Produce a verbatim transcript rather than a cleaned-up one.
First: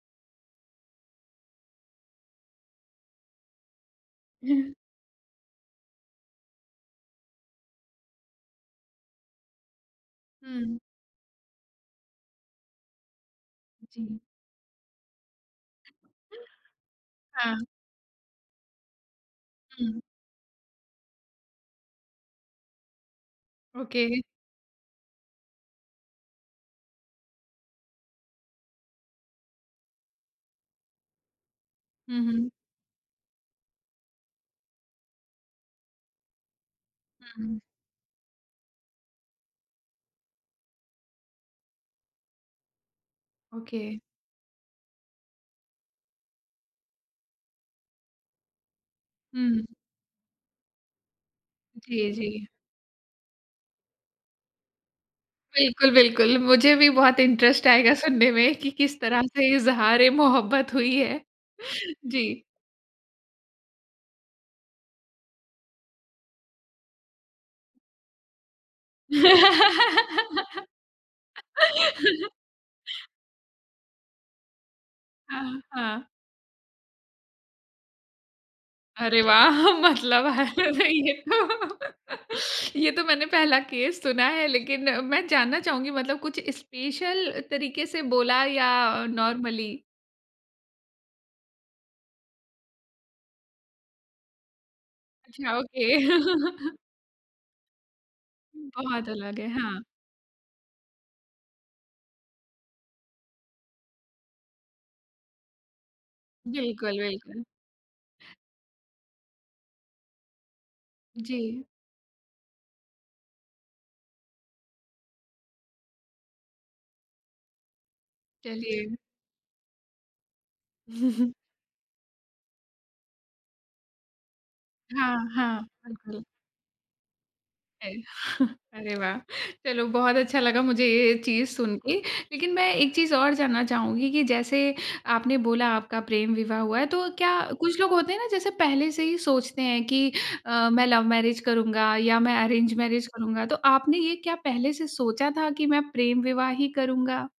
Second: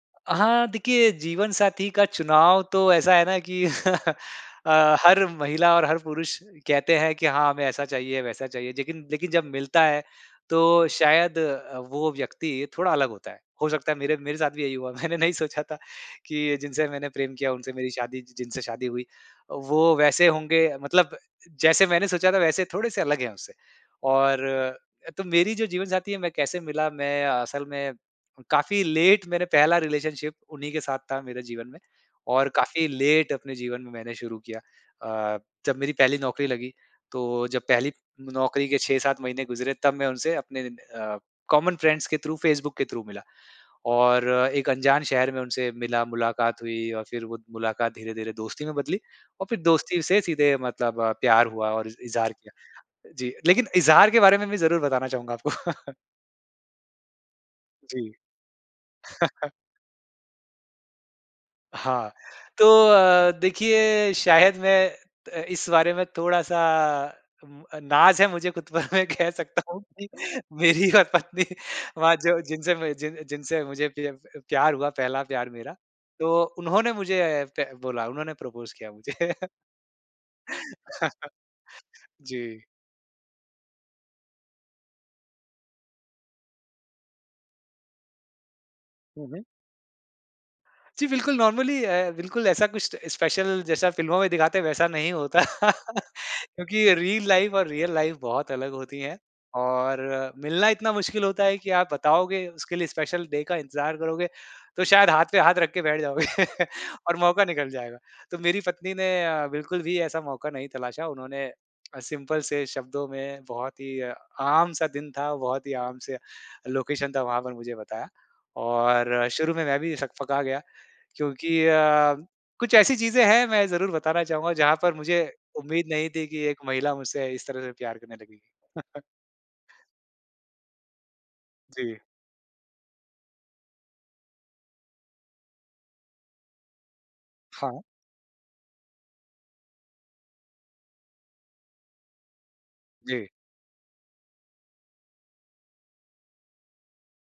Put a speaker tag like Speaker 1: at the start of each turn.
Speaker 1: हाँ, देखिए जीवन साथी का चुनाव तो ऐसा है ना कि अ, हर महिला और हर पुरुष कहते हैं कि हाँ, हमें ऐसा चाहिए, वैसा चाहिए। जेकिन लेकिन जब मिलता है
Speaker 2: हुँ।
Speaker 1: तो शायद अ, वो व्यक्ति थोड़ा अलग होता है। हो सकता है मेरे
Speaker 2: जी।
Speaker 1: मेरे साथ भी यही हुआ। मैंने नहीं सोचा था कि जिनसे मैंने प्रेम किया
Speaker 2: हाँ।
Speaker 1: उनसे मेरी शादी जि जिनसे शादी हुई। वो
Speaker 2: हुँ।
Speaker 1: वैसे होंगे मतलब जैसे मैंने सोचा था वैसे थोड़े-से अलग है उससे
Speaker 2: ओके।
Speaker 1: और अ, तो मेरी जो जीवन साथी है मैं कैसे मिला, मैं असल में काफ़ी लेट मैंने पहला रिलेशनशिप उन्हीं के साथ था मेरे जीवन में
Speaker 2: हुँ,
Speaker 1: और
Speaker 2: हुँ।
Speaker 1: काफ़ी लेट अपने जीवन में मैंने शुरू किया। अ, जब मेरी पहली नौकरी लगी तो
Speaker 2: हुँ।
Speaker 1: जब पहली नौकरी के छह सात महीने गुज़रे तब मैं उनसे अपने इन अ, कॉमन फ्रेंड्स के थ्रू फेसबुक के थ्रू मिला
Speaker 2: ओके।
Speaker 1: और एक अनजान शहर में उनसे मिला, मुलाकात हुई और फिर वो मुलाकात धीरे-धीरे दोस्ती में बदली और फिर
Speaker 2: हुँ।
Speaker 1: दोस्ती से सीधे मतलब प्यार हुआ और इज़
Speaker 2: जी,
Speaker 1: इज़हार
Speaker 2: जी।
Speaker 1: किया। जी, लेकिन इज़हार के बारे में मैं ज़रूर बताना चाहूँगा आपको।
Speaker 2: बिल्कुल, बिल्कुल। मुझे भी बहुत इंटरेस्ट आएगा
Speaker 1: जी।
Speaker 2: सुनने में कि किस तरह से इज़हार-ए-मोहब्बत हुई है।
Speaker 1: हाँ,
Speaker 2: जी।
Speaker 1: तो अ, देखिए शायद मैं त इस बारे में थोड़ा-सा उम, अ नाज़ है मुझे खुद पर मैं कह सकता हूँ कि मेरी और पत्नी वहाँ जो जिनसे मुझे जिन जिनसे मुझे पि अप प प्यार हुआ पहला प्यार
Speaker 2: हाँ,
Speaker 1: मेरा।
Speaker 2: हाँ।
Speaker 1: तो उन्होंने मुझे ए, ए पै बोला। उन्होंने प्रपोज़ किया
Speaker 2: अरे
Speaker 1: मुझे।
Speaker 2: वाह! मतलब [unintelligible] ये तो।
Speaker 1: जी।
Speaker 2: ये तो मैंने पहला केस सुना है लेकिन मैं जानना चाहूँगी मतलब कुछ स्पेशल तरीके से बोला या
Speaker 1: हुँ, हुँ।
Speaker 2: नॉर्मली।
Speaker 1: जी, बिल्कुल नॉर्मली अ, बिल्कुल ऐसा कुछ त स्पेशल जैसा फिल्मों में दिखाते हैं वैसा नहीं होता।
Speaker 2: अच्छा, ओके।
Speaker 1: क्योंकि रील लाइफ और रियल लाइफ बहुत अलग होती
Speaker 2: बहुत
Speaker 1: है
Speaker 2: अलग है, हाँ।
Speaker 1: और मिलना इतना मुश्किल होता है कि आप बताओगे, उसके लिए स्पेशल डे का इंतजार करोगे, तो शायद हाथ पे हाथ रख के बैठ जाओगे
Speaker 2: बिल्कुल,
Speaker 1: और
Speaker 2: बिल्कुल।
Speaker 1: मौका निकल जाएगा। तो मेरी पत्नी ने अ, बिल्कुल भी ऐसा मौका नहीं तलाशा उन्होंने
Speaker 2: जी।
Speaker 1: अ, सिंपल से शब्दों में बहुत ही आम सा दिन था, बहुत ही आम से लोकेशन था, वहाँ पर मुझे बताया
Speaker 2: चलिए।
Speaker 1: और शुरू में मैं भी सकपका गया। क्योंकि अ, कुछ ऐसी चीज़ें हैं मैं ज़रूर बताना चाहूँगा जहाँ पर मुझे,
Speaker 2: हाँ, हाँ।
Speaker 1: उम्मीद नहीं
Speaker 2: बिल्कुल।
Speaker 1: थी कि एक महिला मुझसे इस तरह से
Speaker 2: है
Speaker 1: प्यार करने लगेगी।
Speaker 2: अरे वाह! चलो बहुत अच्छा लगा मुझे ये चीज़ सुनके।
Speaker 1: जी।
Speaker 2: लेकिन मैं एक चीज़ और जानना चाहूँगी कि जैसे आपने बोला आपका प्रेम विवाह हुआ है तो क्या कुछ
Speaker 1: हाँ।
Speaker 2: लोग होते हैं ना जैसे पहले से ही सोचते हैं कि अ, मैं लव मैरिज करूँगा या मैं अरेंज मैरिज
Speaker 1: जी।
Speaker 2: करूँगा। तो आपने ये क्या पहले से सोचा था कि मैं प्रेम विवाह ही करूँगा?